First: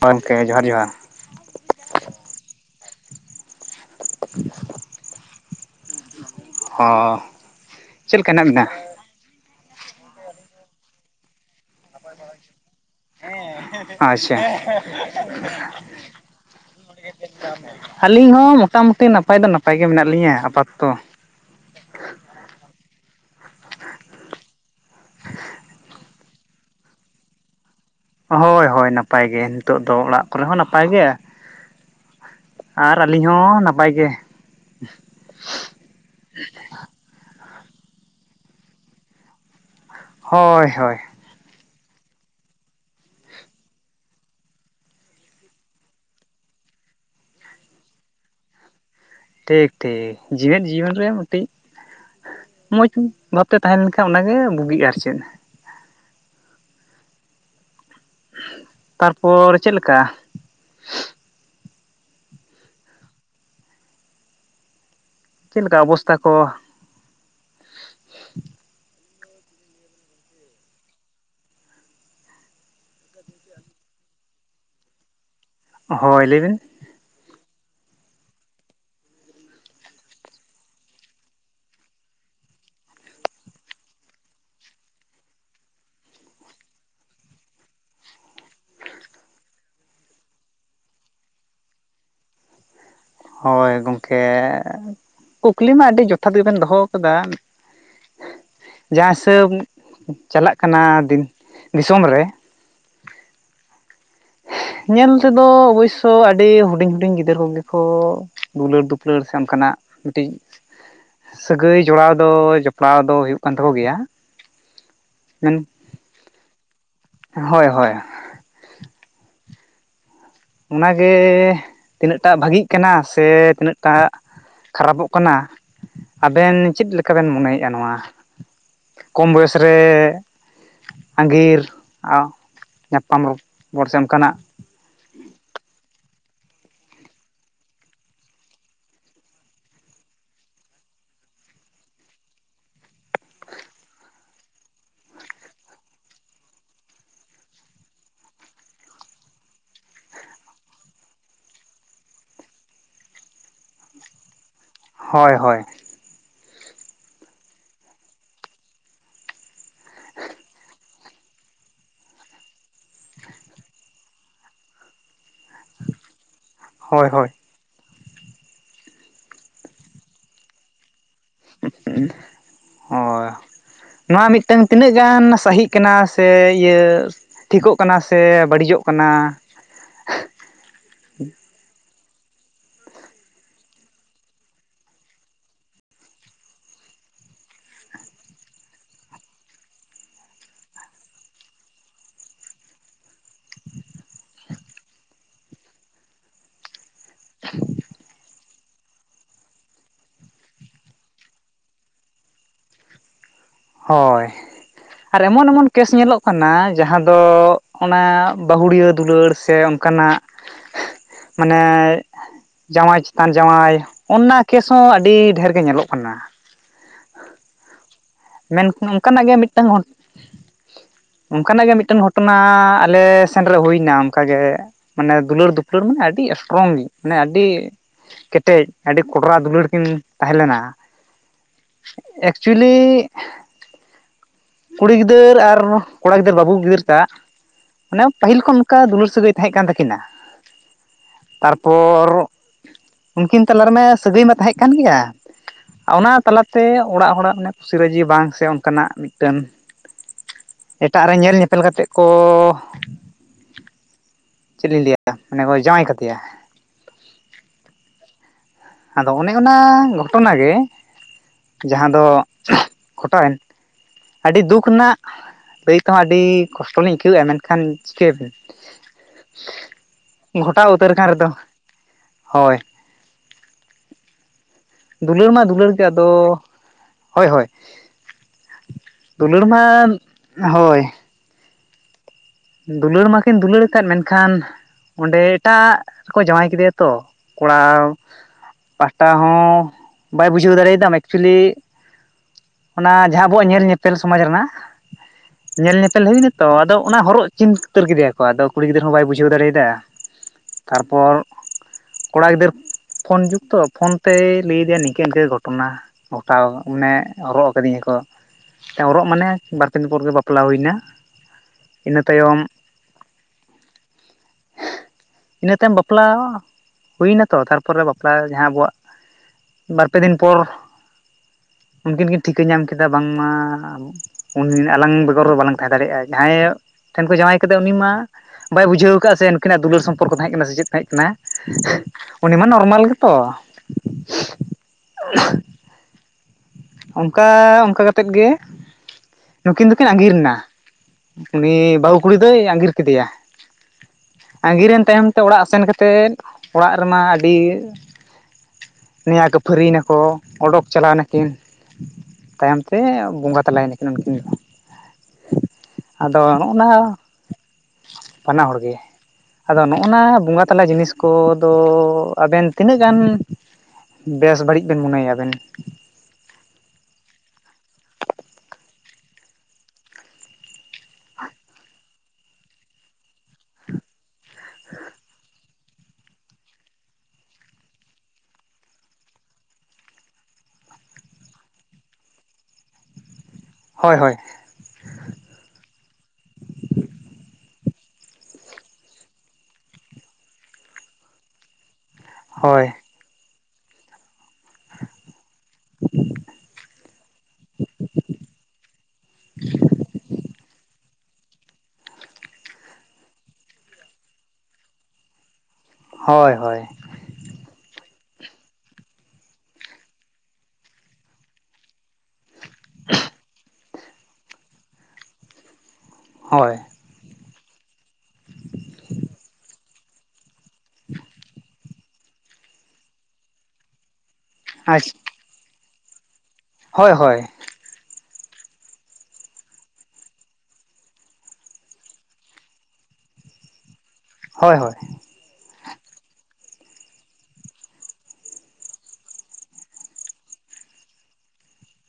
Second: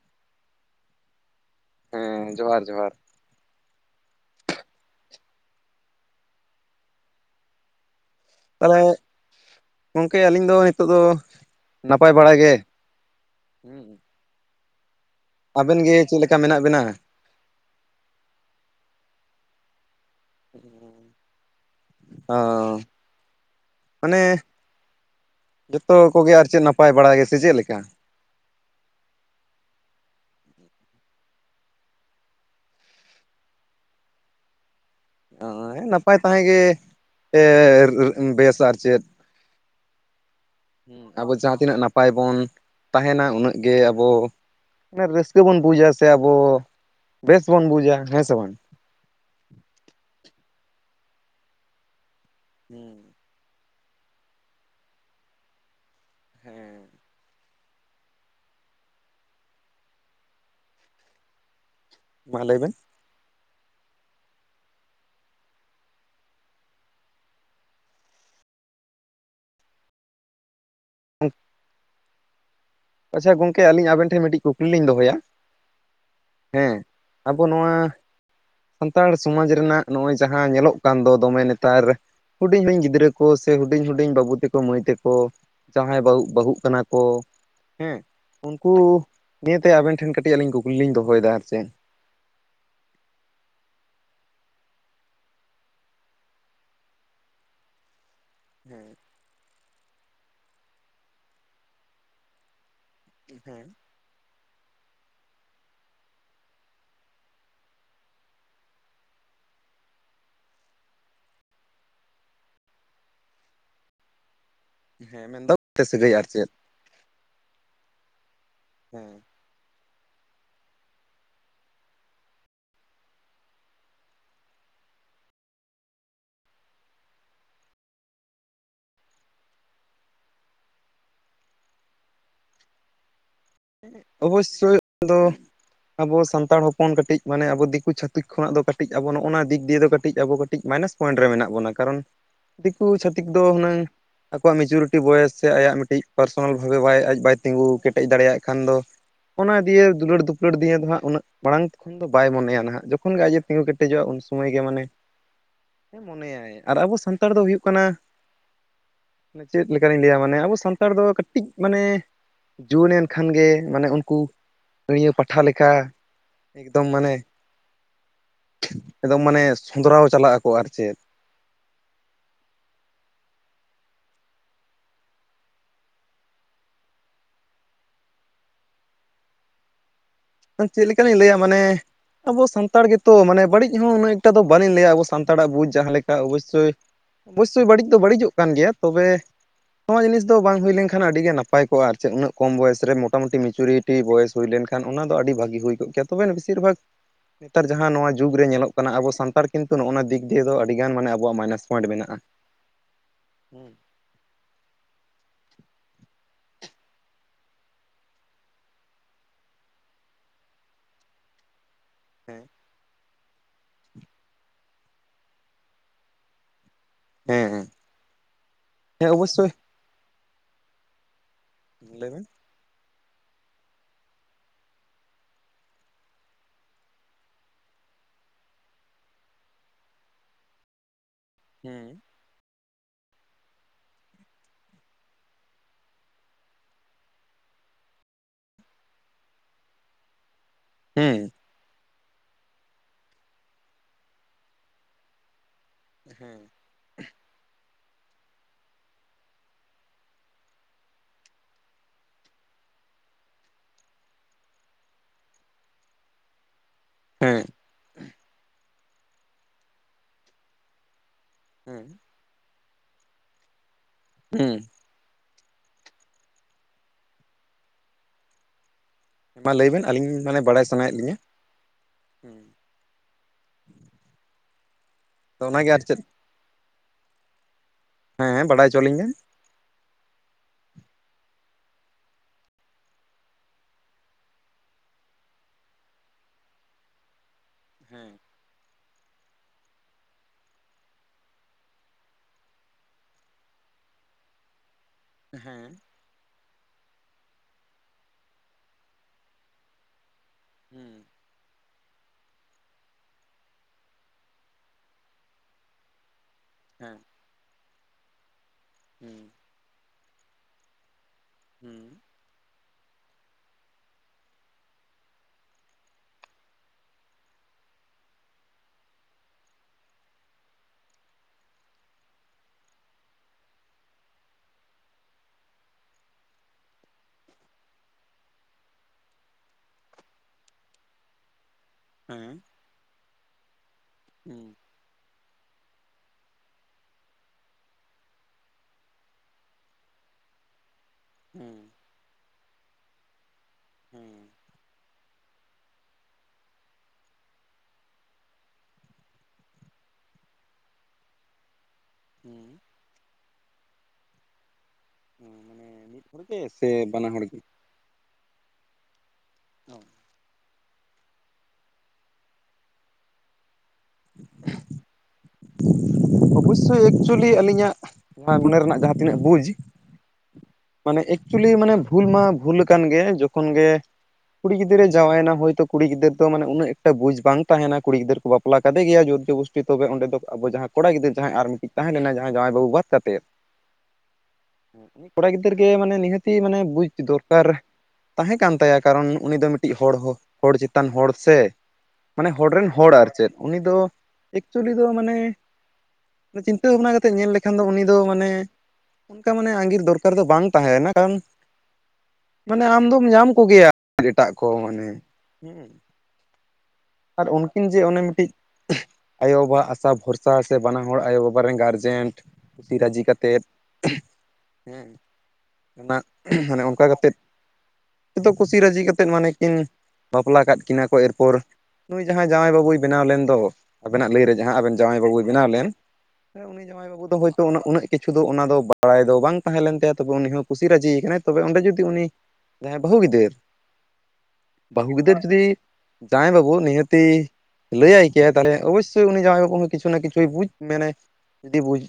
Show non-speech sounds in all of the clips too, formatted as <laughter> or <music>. ᱜᱚᱝᱠᱮ ᱡᱚᱦᱟᱨ, ᱡᱚᱦᱟᱨ, ᱦᱮᱸ, ᱡᱚᱦᱟᱨ, ᱡᱚᱦᱟᱨ, <inaudible> ᱦᱚᱸ, ᱪᱮᱫ ᱞᱮᱠᱟ ᱦᱮᱱᱟᱜ ᱵᱤᱱᱟ ᱛᱟᱦᱚᱞᱮ ᱜᱚᱝᱠᱮ ᱟᱹᱞᱤᱧ ᱫᱚ ᱱᱤᱛᱚᱜ ᱫᱚ ᱱᱟᱯᱟᱭ ᱵᱟᱲᱟ ᱜᱮ᱾ ᱦᱩᱸ᱾ ᱟᱪᱪᱷᱟ, ᱟᱵᱮᱱ ᱜᱮ ᱪᱮᱫ ᱞᱮᱠᱟ ᱢᱮᱱᱟᱜ ᱵᱮᱱᱟ? ᱟᱹᱞᱤᱧ ᱦᱚᱸ ᱢᱚᱴᱟᱢᱩᱴᱤ ᱱᱟᱯᱟᱭ ᱫᱚ ᱱᱟᱯᱟᱭ ᱜᱮ ᱢᱮᱱᱟᱜ ᱞᱤᱧᱟᱹ ᱟᱯᱟᱛᱚᱛᱚ, ᱚ, ᱢᱟᱱᱮ ᱡᱚᱛᱚ ᱠᱚᱜᱮ ᱟᱨ ᱪᱮᱫ ᱱᱟᱯᱟᱭ ᱵᱟᱲᱟᱭ ᱜᱮᱥᱮ ᱪᱮᱫ ᱞᱮᱠᱟ? ᱦᱳᱭ ᱦᱳᱭ ᱱᱟᱯᱟᱭ ᱜᱮ ᱱᱤᱛᱚᱜ ᱫᱚ ᱚᱲᱟᱜ ᱠᱚᱨᱮ ᱦᱚᱸ ᱱᱟᱯᱟᱭ ᱜᱮ, ᱟᱨ ᱟᱹᱞᱤᱧ ᱦᱚᱸ ᱱᱟᱯᱟᱭ ᱜᱮ᱾ ᱦᱳᱭ ᱱᱟᱯᱟᱭ ᱛᱟᱦᱮᱸ ᱜᱮ ᱮᱻ ᱵᱮᱥᱼᱟ᱾ ᱟᱨ ᱪᱮᱫ? ᱦᱳᱭ, ᱦᱳᱭ ᱟᱵᱚ ᱡᱟᱦᱟᱸ ᱛᱤᱱᱟᱹᱜ ᱱᱟᱯᱟᱭ ᱵᱚᱱ ᱛᱟᱦᱮᱱᱟ ᱩᱱᱟᱹᱜ ᱜᱮ ᱟᱵᱚ ᱚᱱᱮ ᱨᱟᱹᱥᱠᱟᱹ ᱵᱚᱱ ᱵᱩᱡᱟ ᱥᱮ ᱟᱵᱚ ᱵᱮᱥ ᱵᱚᱱ ᱵᱩᱡᱟ᱾ᱦᱮᱸ ᱥᱮ ᱵᱟᱝ? ᱴᱷᱤᱠ ᱴᱷᱤᱠ ᱡᱤᱣᱮᱫ ᱡᱤᱭᱚᱱ ᱨᱮ ᱢᱤᱫᱴᱤᱡ ᱢᱚᱸᱡᱽ ᱦᱩᱸ ᱵᱷᱟ ᱛᱮ ᱛᱟᱦᱮᱸ ᱞᱮᱱ ᱠᱷᱟᱱ ᱚᱱᱟᱜᱮ ᱵᱩᱜᱤ ᱟᱨ ᱪᱮᱫ᱾ ᱦᱮᱸ, ᱛᱟᱨᱯᱚᱨ ᱪᱮᱫᱞᱮᱠᱟ? ᱢᱟ ᱞᱟᱹᱭᱵᱮᱱ, ᱪᱮᱫ ᱞᱮᱠᱟ ᱚᱵᱚᱥᱛᱷᱟ ᱠᱚ? <inaudible> <unintelligible> ᱟᱪᱪᱷᱟ ᱜᱚᱝᱠᱮ ᱟᱹᱞᱤᱧ ᱟᱵᱮᱱ ᱴᱷᱮᱱ ᱢᱤᱫᱴᱤᱡ ᱠᱩᱠᱞᱤ ᱞᱤᱧ ᱫᱚᱦᱚᱭᱟ? ᱦᱳᱭ ᱞᱟᱹᱭ ᱵᱤᱱ ᱦᱮᱸ ᱟᱵᱚ ᱱᱚᱣᱟ ᱥᱟᱱᱛᱟᱲ ᱥᱚᱢᱟᱡᱽ ᱨᱮᱱᱟᱜ ᱱᱚᱜᱼᱚᱭ ᱡᱟᱦᱟᱸ ᱧᱮᱞᱚᱜ ᱠᱟᱱ ᱫᱚ ᱫᱚᱢᱮ ᱱᱮᱛᱟᱨ? ᱦᱩᱰᱤᱧ ᱦᱩᱰᱤᱧ ᱜᱤᱫᱽᱨᱟᱹ ᱠᱚ ᱥᱮ ᱦᱩᱰᱤᱧ ᱦᱩᱰᱤᱧ ᱵᱟᱹᱵᱩ ᱛᱟᱠᱚ ᱢᱟᱹᱭ ᱛᱮᱠᱚ, ᱡᱟᱦᱟᱸᱭ ᱵᱟᱦᱩ ᱵᱟᱹᱦᱩᱜ ᱠᱟᱱᱟ ᱠᱚ, ᱦᱮᱸ, ᱩᱱᱠᱩ ᱱᱤᱭᱟᱹᱛᱮ ᱟᱵᱮᱱ ᱴᱷᱮᱱ ᱠᱟᱹᱴᱤᱡ ᱟᱹᱞᱤᱧ ᱠᱩᱠᱞᱤ ᱞᱤᱧ ᱫᱚᱦᱚᱭᱮᱫᱟ ᱟᱨ ᱪᱮᱫ, ᱦᱳᱭ ᱜᱚᱝᱠᱮ ᱠᱩᱠᱞᱤ ᱢᱟ ᱟᱹᱰᱤ ᱡᱚᱛᱷᱟᱛ ᱜᱮᱵᱮᱱ ᱫᱚᱦᱚ ᱠᱟᱫᱟ, ᱦᱮᱸ ᱡᱟᱦᱟᱸ ᱦᱤᱥᱟᱹᱵ ᱪᱟᱞᱟᱜ ᱠᱟᱱᱟ ᱫᱤᱱ ᱫᱤᱥᱚᱢ ᱨᱮ, ᱦᱮᱸ, ᱧᱮᱞ ᱛᱮᱫᱚ ᱚᱵᱚᱥᱥᱚ ᱟᱹᱰᱤ ᱦᱩᱰᱤᱧ ᱦᱩᱰᱤᱧ ᱜᱤᱫᱟᱹᱨ ᱠᱚᱜᱮ ᱠᱚ ᱫᱩᱞᱟᱹᱲ ᱫᱩᱯᱞᱟᱹᱲ, ᱥᱮ ᱚᱱᱠᱟᱱᱟᱜ ᱢᱤᱫᱴᱤᱡ ᱥᱟᱹᱜᱟᱹᱭ ᱡᱚᱲᱟᱣ ᱫᱚ ᱡᱚᱯᱲᱟᱣ ᱫᱚ ᱦᱩᱭᱩᱜ ᱠᱟᱱ ᱛᱟᱠᱚ ᱜᱮᱭᱟ᱾ ᱦᱮᱸ, ᱢᱮᱱᱫᱚ ᱢᱮᱱ ᱥᱟᱹᱜᱟᱹᱭ ᱟᱨ ᱪᱮᱫ? ᱦᱳᱭ ᱦᱳᱭ ᱦᱮᱸ, ᱚᱱᱟᱜᱮ ᱛᱤᱱᱟᱹᱜᱴᱟ ᱵᱷᱟᱜᱤᱜ ᱠᱟᱱᱟ ᱥᱮ ᱛᱤᱱᱟᱹᱜᱴᱟᱜ ᱠᱷᱟᱨᱟᱯᱚᱜ ᱠᱟᱱᱟ, ᱟᱵᱮᱱ ᱪᱮᱫ ᱞᱮᱠᱟ ᱵᱮᱱ ᱢᱚᱱᱮᱭᱮᱫᱼᱟ ᱱᱚᱣᱟ? ᱠᱚᱢ ᱵᱚᱭᱮᱥ ᱨᱮ᱾ ᱟᱸᱜᱤᱨ ᱟ ᱧᱟᱯᱟᱢ ᱨᱚ ᱚᱵᱚᱥᱥᱳᱭ, ᱟᱫᱚ ᱟᱵᱚ ᱥᱟᱱᱛᱟᱲ ᱦᱚᱯᱚᱱ ᱠᱟᱹᱴᱤᱡ ᱢᱟᱱᱮ ᱟᱵᱚ ᱫᱤᱠᱩ ᱪᱷᱟᱹᱛᱤᱠ ᱠᱷᱚᱱᱟᱜ ᱫᱚ ᱠᱟᱹᱴᱤᱡ ᱟᱵᱚ ᱱᱚᱜᱼᱚᱱᱟ ᱫᱤᱠ ᱫᱤᱭᱮ ᱫᱚ ᱠᱟᱹᱴᱤᱡ ᱟᱵᱚ ᱠᱟᱹᱴᱤᱡ ᱢᱟᱭᱱᱟᱥ ᱯᱚᱭᱮᱱᱴ ᱨᱮ ᱢᱮᱱᱟᱜ ᱵᱚᱱᱟ, ᱠᱟᱨᱚᱱ ᱫᱤᱠᱩ ᱪᱷᱟᱹᱛᱤᱠ ᱫᱚ ᱦᱩᱱᱟᱹᱝ ᱟᱠᱚᱣᱟᱜ ᱢᱤᱪᱩᱨᱤᱴᱤ ᱵᱚᱭᱮᱥ ᱥᱮ ᱟᱭᱟᱜ ᱢᱤᱫᱴᱤᱡ ᱯᱟᱨᱥᱚᱱᱟᱞ ᱵᱷᱟᱵᱮ ᱵᱟᱭ ᱟᱡ ᱵᱟᱭ ᱛᱤᱸᱜᱩ ᱠᱮᱴᱮᱡ ᱫᱟᱲᱮᱭᱟᱜ ᱠᱷᱟᱱ ᱫᱚ ᱚᱱᱟ ᱫᱤᱭᱮ ᱫᱩᱞᱟᱹᱲ ᱫᱩᱯᱩᱞᱟᱹᱲ ᱫᱤᱭᱮ ᱫᱚ ᱦᱟᱸᱜ ᱩᱱᱟᱹᱜ ᱢᱟᱲᱟᱝ ᱩᱱ ᱫᱚ ᱵᱟᱭ ᱢᱚᱱᱮᱭᱟ ᱱᱟᱦᱟᱜ ᱡᱚᱠᱷᱚᱱ ᱜᱮ ᱟᱡᱮ ᱛᱤᱸᱜ ᱠᱮᱴᱮᱡᱚᱜ, ᱩᱱ ᱥᱚᱢᱚᱭ ᱜᱮ ᱢᱟᱱᱮ᱾ ᱦᱳᱭ, ᱦᱳᱭ, ᱦᱮᱸ ᱢᱚᱱᱮᱭᱟᱭ, ᱟᱨ ᱟᱵᱚ ᱥᱟᱱᱛᱟᱲ ᱫᱚ ᱦᱩᱭᱩᱜ ᱠᱟᱱᱟ ᱪᱮᱫ ᱞᱮᱠᱟᱤᱧ ᱞᱟᱹᱭᱟ ᱢᱟᱱᱮ ᱟᱵᱚ ᱥᱟᱱᱛᱟᱲ ᱫᱚ ᱠᱟᱹᱴᱤᱡ ᱢᱟᱱᱮ ᱡᱩᱣᱟᱹᱱ ᱮᱱ ᱠᱷᱟᱱ ᱜᱮ ᱢᱟᱱᱮ ᱩᱱᱠᱩ ᱟᱹᱲᱭᱟᱹ ᱯᱟᱴᱷᱟ ᱞᱮᱠᱟ, ᱮᱠᱫᱚᱢ ᱦᱳᱭ ᱢᱟᱱᱮ ᱦᱳᱭ ᱮᱠᱫᱚᱢ ᱢᱟᱱᱮ ᱥᱚᱸᱫᱽᱨᱟᱣ ᱪᱟᱞᱟᱜ ᱟᱠᱚ᱾ ᱟᱨ ᱪᱮᱫ? ᱦᱳᱭ, ᱱᱚᱣᱟ ᱢᱤᱫᱴᱟᱝ ᱛᱤᱱᱟᱹᱜ ᱜᱟᱱ ᱥᱟᱹᱦᱤ ᱠᱟᱱᱟ ᱥᱮ ᱤᱭᱟᱹ, ᱴᱷᱤᱠᱚᱜ ᱠᱟᱱᱟ ᱥᱮ ᱵᱟᱹᱲᱤᱡᱚᱜ ᱠᱟᱱᱟ? ᱪᱮᱫ ᱞᱮᱠᱟᱞᱤᱧ ᱞᱟᱹᱭᱟ ᱢᱟᱱᱮ, ᱟᱵᱚ ᱥᱟᱱᱛᱟᱲ ᱜᱮᱛᱚ ᱢᱟᱱᱮ ᱵᱟᱹᱲᱤᱡ ᱦᱚᱸ ᱩᱱᱟᱹᱜ ᱮᱠᱴᱟ ᱫᱚ ᱵᱟᱹᱞᱤᱧ ᱞᱟᱹᱭᱟ, ᱟᱵᱚ ᱥᱟᱱᱛᱟᱲᱟᱜ ᱵᱩᱡᱽ ᱡᱟᱦᱟᱸᱞ ᱞᱮᱠᱟ ᱚᱵᱚᱥᱳᱭ ᱚᱵᱚᱥᱥᱳᱭ ᱵᱟᱹᱲᱤᱡ ᱫᱚ ᱵᱟᱹᱲᱤᱡᱚᱜ ᱠᱟᱱ ᱜᱮᱭᱟ, ᱛᱚᱵᱮ ᱱᱚᱣᱟ ᱡᱤᱱᱤᱥ ᱫᱚ ᱵᱟᱝ ᱦᱩᱭ ᱞᱮᱱᱠᱷᱟᱱ ᱟᱹᱰᱤ ᱜᱮ ᱱᱟᱯᱟᱭ ᱠᱚᱜᱼᱟ ᱟᱨ ᱪᱮᱫ ᱩᱱᱟᱹᱜ ᱠᱚᱢ ᱵᱚᱭᱮᱥ ᱨᱮ, ᱢ ᱳᱚᱴᱟᱢᱩᱴᱤ ᱢᱮᱪᱩᱨᱤᱴᱤ ᱵᱚᱭᱮᱥ ᱦᱩᱭ ᱞᱮᱱᱠᱷᱟᱱ ᱚᱱᱟ ᱫᱚ ᱟᱹᱰᱤ ᱵᱷᱟᱹᱜᱤ ᱦᱩᱭ ᱠᱚᱜ ᱠᱮᱭᱟ, ᱛᱚᱵᱮ ᱵᱮᱥᱤᱨ ᱵᱷᱟᱜᱽ ᱱᱮᱛᱟᱨ ᱡᱟᱦᱟᱸ ᱱᱚᱣᱟ ᱡᱩᱜᱽ ᱨᱮ ᱧᱮᱞᱚᱜ ᱠᱟᱱᱟ, ᱠᱟᱱᱟ ᱟᱵᱚ ᱥᱟᱱᱛᱟᱲ ᱠᱤᱱᱛᱩ ᱱᱚᱜᱼᱟ ᱫᱤᱠ ᱫᱤᱭ ᱫᱚ ᱟᱹᱰᱤ ᱜᱟᱱ ᱢᱟᱱᱮ ᱟᱵᱚᱣᱟᱜ ᱢᱟᱭᱱᱟᱥ ᱯᱚᱭᱮᱱᱴ ᱢᱮᱱᱟᱜᱼᱟ᱾ ᱦᱮᱸ ᱦᱳᱭ, ᱟᱨ ᱮᱢᱚᱱ ᱮᱢᱚᱱ ᱠᱮᱥ ᱧᱮᱞᱚᱜ ᱠᱟᱱᱟ ᱡᱟᱦᱟᱸ ᱫᱚ ᱚᱱᱟ ᱵᱟᱹᱦᱩᱲᱤᱭᱟᱹ ᱫᱩᱞᱟᱹᱲ᱾ ᱥᱮ ᱠᱟᱱᱟ, ᱢᱟᱱᱮ ᱦᱮᱸ, ᱡᱟᱶᱟᱭ ᱪᱮᱛᱟᱱ ᱡᱟᱶᱟᱭ, ᱚᱱᱟ ᱠᱮᱥ ᱦᱚᱸ ᱟᱹᱰᱤ ᱰᱷᱮᱨ ᱜᱮ ᱧᱮᱞᱚᱜ ᱠᱟᱱᱟ᱾ ᱦᱮᱸ, ᱦᱮᱸ, ᱢᱮᱱᱠᱷᱟᱱ ᱚᱱᱠᱟᱱᱟᱜ ᱜᱮ ᱚᱵᱚᱥᱥᱳᱭ ᱢᱤᱫᱴᱟᱝ ᱚᱱᱠᱟᱱᱟᱜ ᱜᱮ ᱢᱤᱫᱴᱮᱱ ᱞᱟᱹᱭ ᱵᱮᱱ ᱜᱷᱚᱴᱚᱱᱟ ᱟᱞᱮ ᱥᱮᱱ ᱨᱮ ᱦᱩᱭᱱᱟ ᱚᱱᱠᱟᱜᱮ ᱢᱟᱱᱮ ᱫᱩᱞᱟᱹᱲᱼᱫᱩᱯᱩᱞᱟᱹᱲ ᱢᱟᱱᱮ ᱟᱹᱰᱤ ᱥᱴᱨᱚᱝ ᱜᱮ ᱢᱟᱱᱮ ᱟᱹᱰᱤ ᱠᱮᱴᱮᱡ ᱟᱹᱰᱤ ᱠᱚᱰᱨᱟ ᱫᱩᱞᱟᱹᱲ ᱠᱤᱱ ᱛᱟᱦᱮᱸ ᱞᱮᱱᱟ᱾ ᱦᱩᱸ ᱮᱠᱪᱩᱭᱮᱞᱤ, ᱠᱩᱲᱤ ᱜᱤᱫᱟᱹᱨ ᱟᱨ ᱠᱚᱲᱟ ᱜᱤᱫᱟᱹᱨ ᱵᱟᱹᱵᱩ ᱜᱤᱫᱟᱹᱨ ᱴᱟᱜ ᱢᱟᱱᱮ ᱯᱟᱹᱦᱤᱞ ᱠᱷᱚᱱ ᱚᱱᱠᱟ ᱫᱩᱞᱟᱹᱲ ᱥᱟᱹᱜᱟᱹᱭ ᱛᱟᱦᱮᱸ ᱠᱟᱱ ᱛᱟᱹᱠᱤᱱᱟ᱾ ᱦᱩᱸ ᱛᱟᱨᱯᱚᱨ ᱩᱱᱠᱤᱱ ᱛᱟᱞᱟ ᱨᱮ ᱢᱟᱭᱟ ᱥᱟᱹᱜᱟᱹᱭ ᱢᱟ ᱛᱟᱦᱮᱸ ᱠᱟᱱ ᱜᱮᱭᱟ, ᱚᱱᱟ ᱦᱮᱸ ᱛᱟᱞᱟᱛᱮ ᱚᱲᱟᱜ ᱦᱚᱲᱟᱜ ᱚᱱᱮ ᱠᱩᱥᱤ ᱨᱟᱹᱡᱤ ᱵᱟᱝ ᱥᱮ ᱚᱱᱠᱟᱱᱟᱜ ᱢᱤᱫ ᱴᱟᱹᱱ ᱮᱴᱟᱜ ᱨᱮ ᱧᱮᱞ ᱧᱮᱯᱮᱞ ᱠᱟᱛᱮᱫ ᱠᱚ ᱪᱮᱫ ᱞᱤᱧ ᱞᱟᱹᱭᱟ ᱢᱟᱱᱮ ᱠᱚ ᱡᱟᱶᱟᱭ ᱠᱟᱫᱮᱭᱟ᱾ ᱦᱮᱸ, ᱟᱫᱚ ᱚᱱᱮ ᱚᱱᱟ ᱜᱷᱚᱴᱚᱱᱟ ᱜᱮ ᱦᱮᱸ ᱡᱟᱦᱟᱸ ᱫᱚ ᱜᱷᱚᱴᱟᱣᱮᱱ ᱟᱹᱰᱤ ᱫᱩᱠ ᱦᱮᱸ ᱨᱮᱱᱟᱜ ᱞᱟᱹᱭ ᱛᱮᱦᱚᱸ ᱟᱹᱰᱤ ᱠᱚᱥᱴᱚ ᱞᱤᱧ ᱟᱹᱭᱠᱟᱹᱣᱮᱫ-ᱟ᱾ ᱢᱮᱱᱠᱷᱟᱱ ᱪᱤᱠᱟᱹᱭ ᱟᱹᱵᱤᱱ ᱢᱟ ᱞᱟᱹᱭ ᱵᱮᱱ ᱟᱹᱞᱤᱧ ᱢᱟᱱᱮ ᱵᱟᱲᱟᱭ ᱜᱷᱚᱴᱟᱣ ᱩᱛᱟᱹᱨ ᱥᱟᱱᱟᱭᱮᱫ ᱠᱟᱱ ᱞᱤᱧᱟᱹ ᱨᱮᱫᱚ᱾ ᱦᱮᱸ ᱦᱳᱭ, ᱫᱩᱞᱟᱹᱲ ᱢᱟ ᱟᱫᱚ ᱫᱩᱞᱟᱹᱲ ᱚᱱᱟᱜᱮ ᱟᱨ ᱜᱮ ᱪᱮᱫ ᱟᱫᱚ, ᱦᱳᱭ, ᱦᱳᱭ, ᱦᱮᱸ ᱵᱟᱰᱟᱭ ᱦᱚᱪᱚᱞᱤᱧ ᱢᱮ, ᱫᱩᱞᱟᱹᱲ ᱢᱟ, ᱦᱳᱭ, ᱫᱩᱞᱟᱹᱲ ᱢᱟᱠᱤᱱ ᱫᱩᱞᱟᱹᱲ ᱟᱠᱟᱫ, ᱢᱮᱱᱠᱷᱟᱱ? ᱚᱸᱰᱮ ᱮᱴᱟᱜ ᱨᱮᱠᱚ ᱡᱟᱶᱟᱭ ᱠᱮᱫᱮᱭᱟ ᱛᱚ᱾ ᱠᱚᱲᱟ ᱦᱮᱸ ᱯᱟᱦᱴᱟ ᱦᱚᱸ ᱵᱟᱭ ᱵᱩᱡᱷᱟᱹᱣ ᱫᱟᱲᱮᱭᱟᱫᱟᱢ, ᱮᱠᱪᱩᱭᱮᱞᱤ, ᱚᱱᱟ ᱡᱟᱦᱟᱸ ᱟᱵᱚᱣᱟᱜ ᱧᱮᱞ ᱧᱮᱯᱮᱞ ᱥᱚᱢᱟᱡᱽ ᱨᱮᱱᱟᱜ, ᱦᱮᱸ ᱧᱮᱞ ᱧᱮᱯᱮᱞ ᱦᱩᱭᱱᱟ ᱛᱚ ᱟᱫᱚ ᱚᱱᱟ ᱦᱚᱨᱚᱜ ᱪᱤᱱ ᱩᱛᱟᱹᱨ ᱠᱮᱫᱮᱭᱟᱠᱚ ᱟᱫᱚ ᱠᱩᱲᱤ ᱜᱤᱫᱽᱨᱟᱹ ᱦᱚᱸ ᱵᱟᱭ ᱵᱩᱡᱷᱟᱹᱣ ᱫᱟᱲᱮᱭᱟᱫᱟ᱾ ᱦᱮᱸ ᱛᱟᱨᱯᱚᱨ ᱠᱚᱲᱟ ᱜᱤᱫᱟᱹᱨ ᱯᱷᱳᱱ ᱡᱩᱜᱽ ᱛᱚ, ᱯᱷᱳᱱ ᱛᱮᱭ ᱞᱟᱹᱭ ᱟᱫᱮᱭᱟ ᱱᱤᱝᱠᱟᱹ ᱤᱱᱠᱟᱹ ᱜᱷᱚᱴ ᱴᱚᱱᱟ ᱜᱷᱚᱴᱟᱣ, ᱢᱟᱱᱮ ᱦᱮᱸ ᱦᱚᱨᱚᱜ ᱠᱟᱹᱫᱤᱧᱟᱠᱚ ᱛᱚ ᱦᱚᱨᱚᱜ ᱦᱮᱸ ᱢᱟᱱᱮ ᱵᱟᱨᱼᱯᱮ ᱫᱤᱱ ᱯᱚᱨᱜᱮ ᱵᱟᱯᱞᱟ ᱦᱩᱭᱱᱟ᱾ ᱦᱮᱸ ᱤᱱᱟᱹ ᱛᱟᱭᱚᱢ ᱤᱱᱟᱹ ᱛᱟᱭᱚᱢ ᱵᱟᱯᱞᱟ ᱦᱩᱭᱱᱟ ᱛᱚ, ᱛᱟᱨᱯᱚᱨᱮ ᱵᱟᱯᱞᱟ ᱡᱟᱦᱟᱸ ᱟᱵᱚᱣᱟᱜ ᱵᱟᱨ ᱯᱮ ᱫᱤᱱ ᱯᱚᱨ ᱩᱱᱠᱤᱱ ᱠᱤᱱ ᱴᱷᱤᱠᱟᱹ ᱧᱟᱢ ᱠᱮᱫᱟ, ᱵᱟᱝ ᱢᱟ ᱩᱱ ᱟᱞᱟᱝ ᱵᱮᱜᱚᱨ ᱦᱚᱸ ᱵᱟᱞᱟᱝ ᱛᱟᱦᱮᱸ ᱫᱟᱲᱮᱭᱟᱜ-ᱟ᱾ ᱡᱟᱦᱟᱸᱭ ᱴᱷᱮᱱ ᱠᱚ ᱡᱟᱶᱟᱭ ᱠᱟᱫᱮ ᱩᱱᱤ ᱢᱟ ᱵᱟᱭ ᱵᱩᱡᱷᱟᱹᱣ ᱟᱠᱟᱜ-ᱟ ᱥᱮ ᱱᱩᱠᱤᱱᱟᱜ ᱫᱩᱞᱟᱹᱲ ᱥᱚᱢᱯᱚᱨᱠᱚ ᱛᱟᱦᱮᱸ ᱠᱟᱱᱟ ᱥᱮ ᱪᱮᱫ ᱛᱟᱦᱮᱸ ᱠᱟᱱᱟ᱾ ᱩᱱᱤ ᱢᱟ ᱱᱚᱨᱢᱟᱞ ᱜᱮᱛᱚ᱾ ᱦᱩᱸ, <inaudible> ᱚᱱᱠᱟ ᱚᱱᱠᱟ ᱠᱟᱛᱮᱫ ᱜᱮ ᱱᱩᱠᱤᱱ ᱫᱚᱠᱤᱱ ᱟᱸᱜᱤᱨ ᱱᱟ᱾ ᱦᱮᱸ ᱩᱱᱤ ᱵᱟᱹᱦᱩ ᱠᱩᱲᱤ ᱫᱚᱭ ᱟᱸᱜᱤᱨ ᱠᱮᱫᱮᱭᱟ ᱦᱮᱸ ᱟᱸᱜᱤᱨᱮᱱ ᱛᱟᱭᱚᱢ ᱛᱮ ᱚᱲᱟᱜ ᱥᱮᱱ ᱠᱟᱛᱮᱫ ᱚᱲᱟᱜ ᱨᱮᱢᱟ ᱟᱹᱰᱤ ᱱᱮᱭᱟ ᱠᱟᱹᱯᱷᱟᱹᱨᱤ ᱱᱟᱠᱚ ᱚᱰᱳᱠ ᱪᱟᱞᱟᱣ ᱱᱟᱹᱠᱤᱱ, ᱦᱮᱸ ᱛᱟᱭᱚᱢ ᱛᱮ ᱵᱚᱸᱜᱟ ᱛᱟᱞᱟᱭ ᱱᱟᱠᱤᱱ ᱩᱱᱠᱤᱱ ᱫᱚ᱾ ᱚᱸ ᱢᱟᱱᱮ ᱢᱤᱫ ᱟᱫᱚ ᱦᱚᱲ ᱜᱮ, ᱱᱚᱜᱼᱚ ᱥᱮ ᱱᱟ ᱵᱟᱱᱟ ᱦᱚᱲ ᱜᱮ? ᱵᱟᱱᱟ ᱦᱚᱲ ᱜᱮ᱾ ᱟᱫᱚ ᱱᱚ-ᱚ ᱱᱟ ᱵᱚᱸᱜᱟ ᱛᱟᱞᱟ ᱡᱤᱱᱤᱥ ᱠᱚ ᱫᱚ ᱟᱵᱮᱱ ᱛᱤᱱᱟᱹᱜ ᱜᱟᱱ ᱵᱮᱥ ᱵᱟᱹᱲᱤᱡ ᱵᱮᱱ ᱢᱚᱱᱮᱭᱟ ᱟᱵᱮᱱ? ᱚᱵᱚᱥᱥᱳᱭ, ᱮᱠᱪᱩᱭᱮᱞᱤ ᱟᱹᱞᱤᱧᱟᱜ ᱱᱚᱣᱟ ᱜᱩᱱᱟᱹ ᱨᱮᱱᱟᱜ ᱡᱟᱦᱟᱸ ᱛᱤᱱᱟᱹᱜ ᱵᱩᱡᱽ <inaudible> ᱢᱟᱱᱮ ᱮᱠᱪᱩᱭᱮᱞᱤ ᱢᱟᱱᱮ ᱵᱷᱩᱞ ᱢᱟ ᱵᱷᱩᱞ ᱟᱠᱟᱱ ᱜᱮ, ᱡᱚᱠᱷᱚᱱ ᱜᱮ ᱠᱩᱲᱤ ᱜᱤᱫᱽᱨᱟᱹ ᱡᱟᱶᱟᱭ ᱱᱟ ᱦᱚᱭᱛᱳ ᱠᱩᱲᱤ ᱜᱤᱫᱟᱹᱨ ᱫᱚ ᱢᱟᱱᱮ ᱩᱱᱟᱹᱜ ᱮᱠᱴᱟ ᱵᱩᱡᱽ ᱵᱟᱝ ᱛᱟᱦᱮᱱᱟ, ᱠᱩᱲᱤ ᱜᱤᱫᱟᱹᱨ ᱠᱚ ᱵᱟᱯᱞᱟ ᱠᱟᱫᱮ ᱜᱮᱭᱟ ᱡᱳᱨ ᱡᱳᱵᱚᱥᱛᱤ ᱛᱚᱵᱮ ᱚᱸᱰᱮ ᱫᱚ ᱟᱵᱚ ᱡᱟᱦᱟᱸᱭ ᱠᱚᱲᱟ ᱜᱤᱫᱟᱹᱨ ᱡᱟᱦᱟᱸᱭ ᱟᱨ ᱢᱤᱫᱴᱤᱡ ᱛᱟᱦᱮᱸ ᱞᱮᱱᱟ, ᱡᱟᱦᱟᱸᱭ ᱡᱟᱶᱟᱭ ᱵᱟᱦᱩ ᱵᱟᱫ ᱠᱟᱛᱮᱫ᱾ ᱦᱳᱭ, ᱦᱳᱭ, ᱩᱱᱤ ᱠᱚᱲᱟ ᱜᱤᱫᱟᱹᱨ ᱜᱮ ᱢᱟᱱᱮ ᱱᱤᱦᱟᱹᱛᱤ ᱢᱟᱱᱮ ᱵᱩᱡ ᱫᱚᱨᱠᱟᱨ ᱛᱟᱦᱮᱸ ᱠᱟᱱ ᱛᱟᱭᱟ᱾ ᱠᱟᱨᱚᱱ ᱩᱱᱤ ᱫᱚ ᱢᱤᱫᱴᱤᱡ ᱦᱚᱲᱦᱚ ᱦᱚᱲ ᱪᱮᱛᱟᱱ ᱦᱚᱲ ᱥᱮ᱾ ᱢᱟᱱᱮ ᱦᱚᱲ ᱦᱳᱭ ᱨᱮᱱ ᱦᱚᱲ ᱟᱨ ᱪᱮᱫ ᱩᱱᱤ ᱫᱚ᱾ ᱮᱠᱪᱩᱭᱮᱞᱤ ᱫᱚ ᱢᱟᱱᱮ ᱪᱤᱱᱛᱟᱹ ᱵᱷᱟᱵᱽᱱᱟ ᱠᱟᱛᱮᱫ ᱧᱮᱞ ᱞᱮᱠᱷᱟᱱ ᱫᱚ ᱩᱱᱤ ᱫᱚ ᱢᱟᱱᱮ ᱚᱱᱠᱟ ᱢᱟᱱᱮ ᱟᱸᱜᱤᱨ ᱫᱚᱨᱠᱟᱨ ᱫᱚ ᱵᱟᱝ ᱛᱟᱦᱮᱸᱮᱱᱟ, ᱠᱟᱨᱚᱱ ᱢᱟᱱᱮ ᱟᱢ ᱫᱚᱢ ᱧᱟᱢ ᱠᱚᱜᱮᱭᱟ ᱮᱴᱟᱜ ᱠᱚ ᱢᱟᱱᱮ ᱦᱮᱸ᱾ ᱦᱚᱭ, ᱦᱚᱭ, ᱟᱨ ᱩᱱᱠᱤᱱ ᱡᱮ ᱚᱱᱮ ᱢᱤᱫᱴᱤᱡ ᱟᱭᱳᱼᱵᱟᱵᱟᱣᱟᱜ ᱟᱥᱟ ᱵᱷᱚᱨᱥᱟ ᱥᱮ ᱵᱟᱱᱟ ᱦᱚᱲ ᱟᱭᱳᱼᱵᱟᱵᱟ ᱨᱮᱱ ᱜᱟᱨᱡᱮᱱ ᱠᱩᱥᱤ ᱨᱟᱹᱡᱤ ᱠᱟᱛᱮᱫ, ᱦᱮᱸ, ᱚᱱᱟ ᱦᱳᱭ ᱢᱟᱱᱮ ᱚᱱᱠᱟ ᱠᱟᱛᱮᱫ ᱱᱤᱛᱚ ᱠᱩᱥᱤ ᱨᱟᱹᱡᱤ ᱠᱟᱛᱮᱫ ᱢᱟᱱᱮ ᱠᱤᱱ ᱵᱟᱯᱞᱟ ᱠᱟᱫ ᱠᱤᱱᱟᱹ ᱠᱚ, ᱮᱨᱯᱚᱨ ᱱᱩᱭ ᱡᱟᱦᱟᱸᱭ ᱡᱟᱶᱟᱭ ᱵᱟᱹᱵᱩᱭ ᱵᱮᱱᱟᱣ ᱞᱮᱱᱫᱚ, ᱟᱵᱮᱱᱟᱜ ᱞᱟᱹᱭ ᱨᱮ ᱡᱟᱦᱟᱸ ᱟᱵᱮᱱ ᱟᱪᱪᱷᱟ ᱡᱟᱶᱟᱭ ᱵᱟᱹᱵᱩᱭ ᱵᱮᱱᱟᱣ ᱞᱮᱱ, ᱩᱱᱤ ᱡᱟᱢᱟᱭ ᱦᱳᱭ ᱵᱟ. ᱵᱩ ᱫᱚ ᱦᱳᱭ ᱦᱳ ᱛᱚ ᱚᱱᱟ ᱩᱱᱟᱹᱜ ᱩᱱᱟᱹᱜ ᱠᱤᱪᱷᱩ ᱫᱚ ᱚᱱᱟ ᱫᱚ ᱵᱟᱲᱟᱭ ᱫᱚ ᱵᱟᱝ ᱛᱟᱦᱮᱸ ᱞᱮᱱ ᱛᱟᱭᱟ᱾ ᱛᱚᱵᱮ ᱩᱱᱤ ᱦᱚᱸ ᱠᱩᱥᱤ ᱨᱟᱹᱡᱤᱭᱮ ᱠᱟᱱᱟᱭ, ᱛᱚᱵᱮ ᱚᱸᱰᱮ ᱡᱩᱫᱤ ᱩᱱᱤ ᱡᱟᱦᱟᱸ ᱵᱟᱹᱦᱩ ᱜᱤᱫᱟᱽᱹᱨ, ᱦᱳᱭ ᱦᱳᱭ ᱵᱟᱹᱦᱩ ᱜᱤᱫᱟᱹᱨ ᱡᱩᱫᱤ ᱡᱟᱶᱟᱭ ᱵᱟᱹᱵᱩ ᱱᱤᱦᱟᱹᱛᱤ ᱞᱟᱹᱭᱟᱭ ᱠᱮᱟᱭ ᱛᱟᱦᱚᱞᱮ ᱚᱵᱚᱥᱚᱭ ᱩᱱᱤ ᱡᱟᱶᱟᱭ ᱵᱟᱹᱵᱩ ᱠᱤᱪᱷᱩ ᱠᱤᱪᱷᱩᱭ ᱵᱩᱡ᱾ ᱢᱟᱱᱮ ᱡᱩᱫᱤ ᱵᱩᱡ,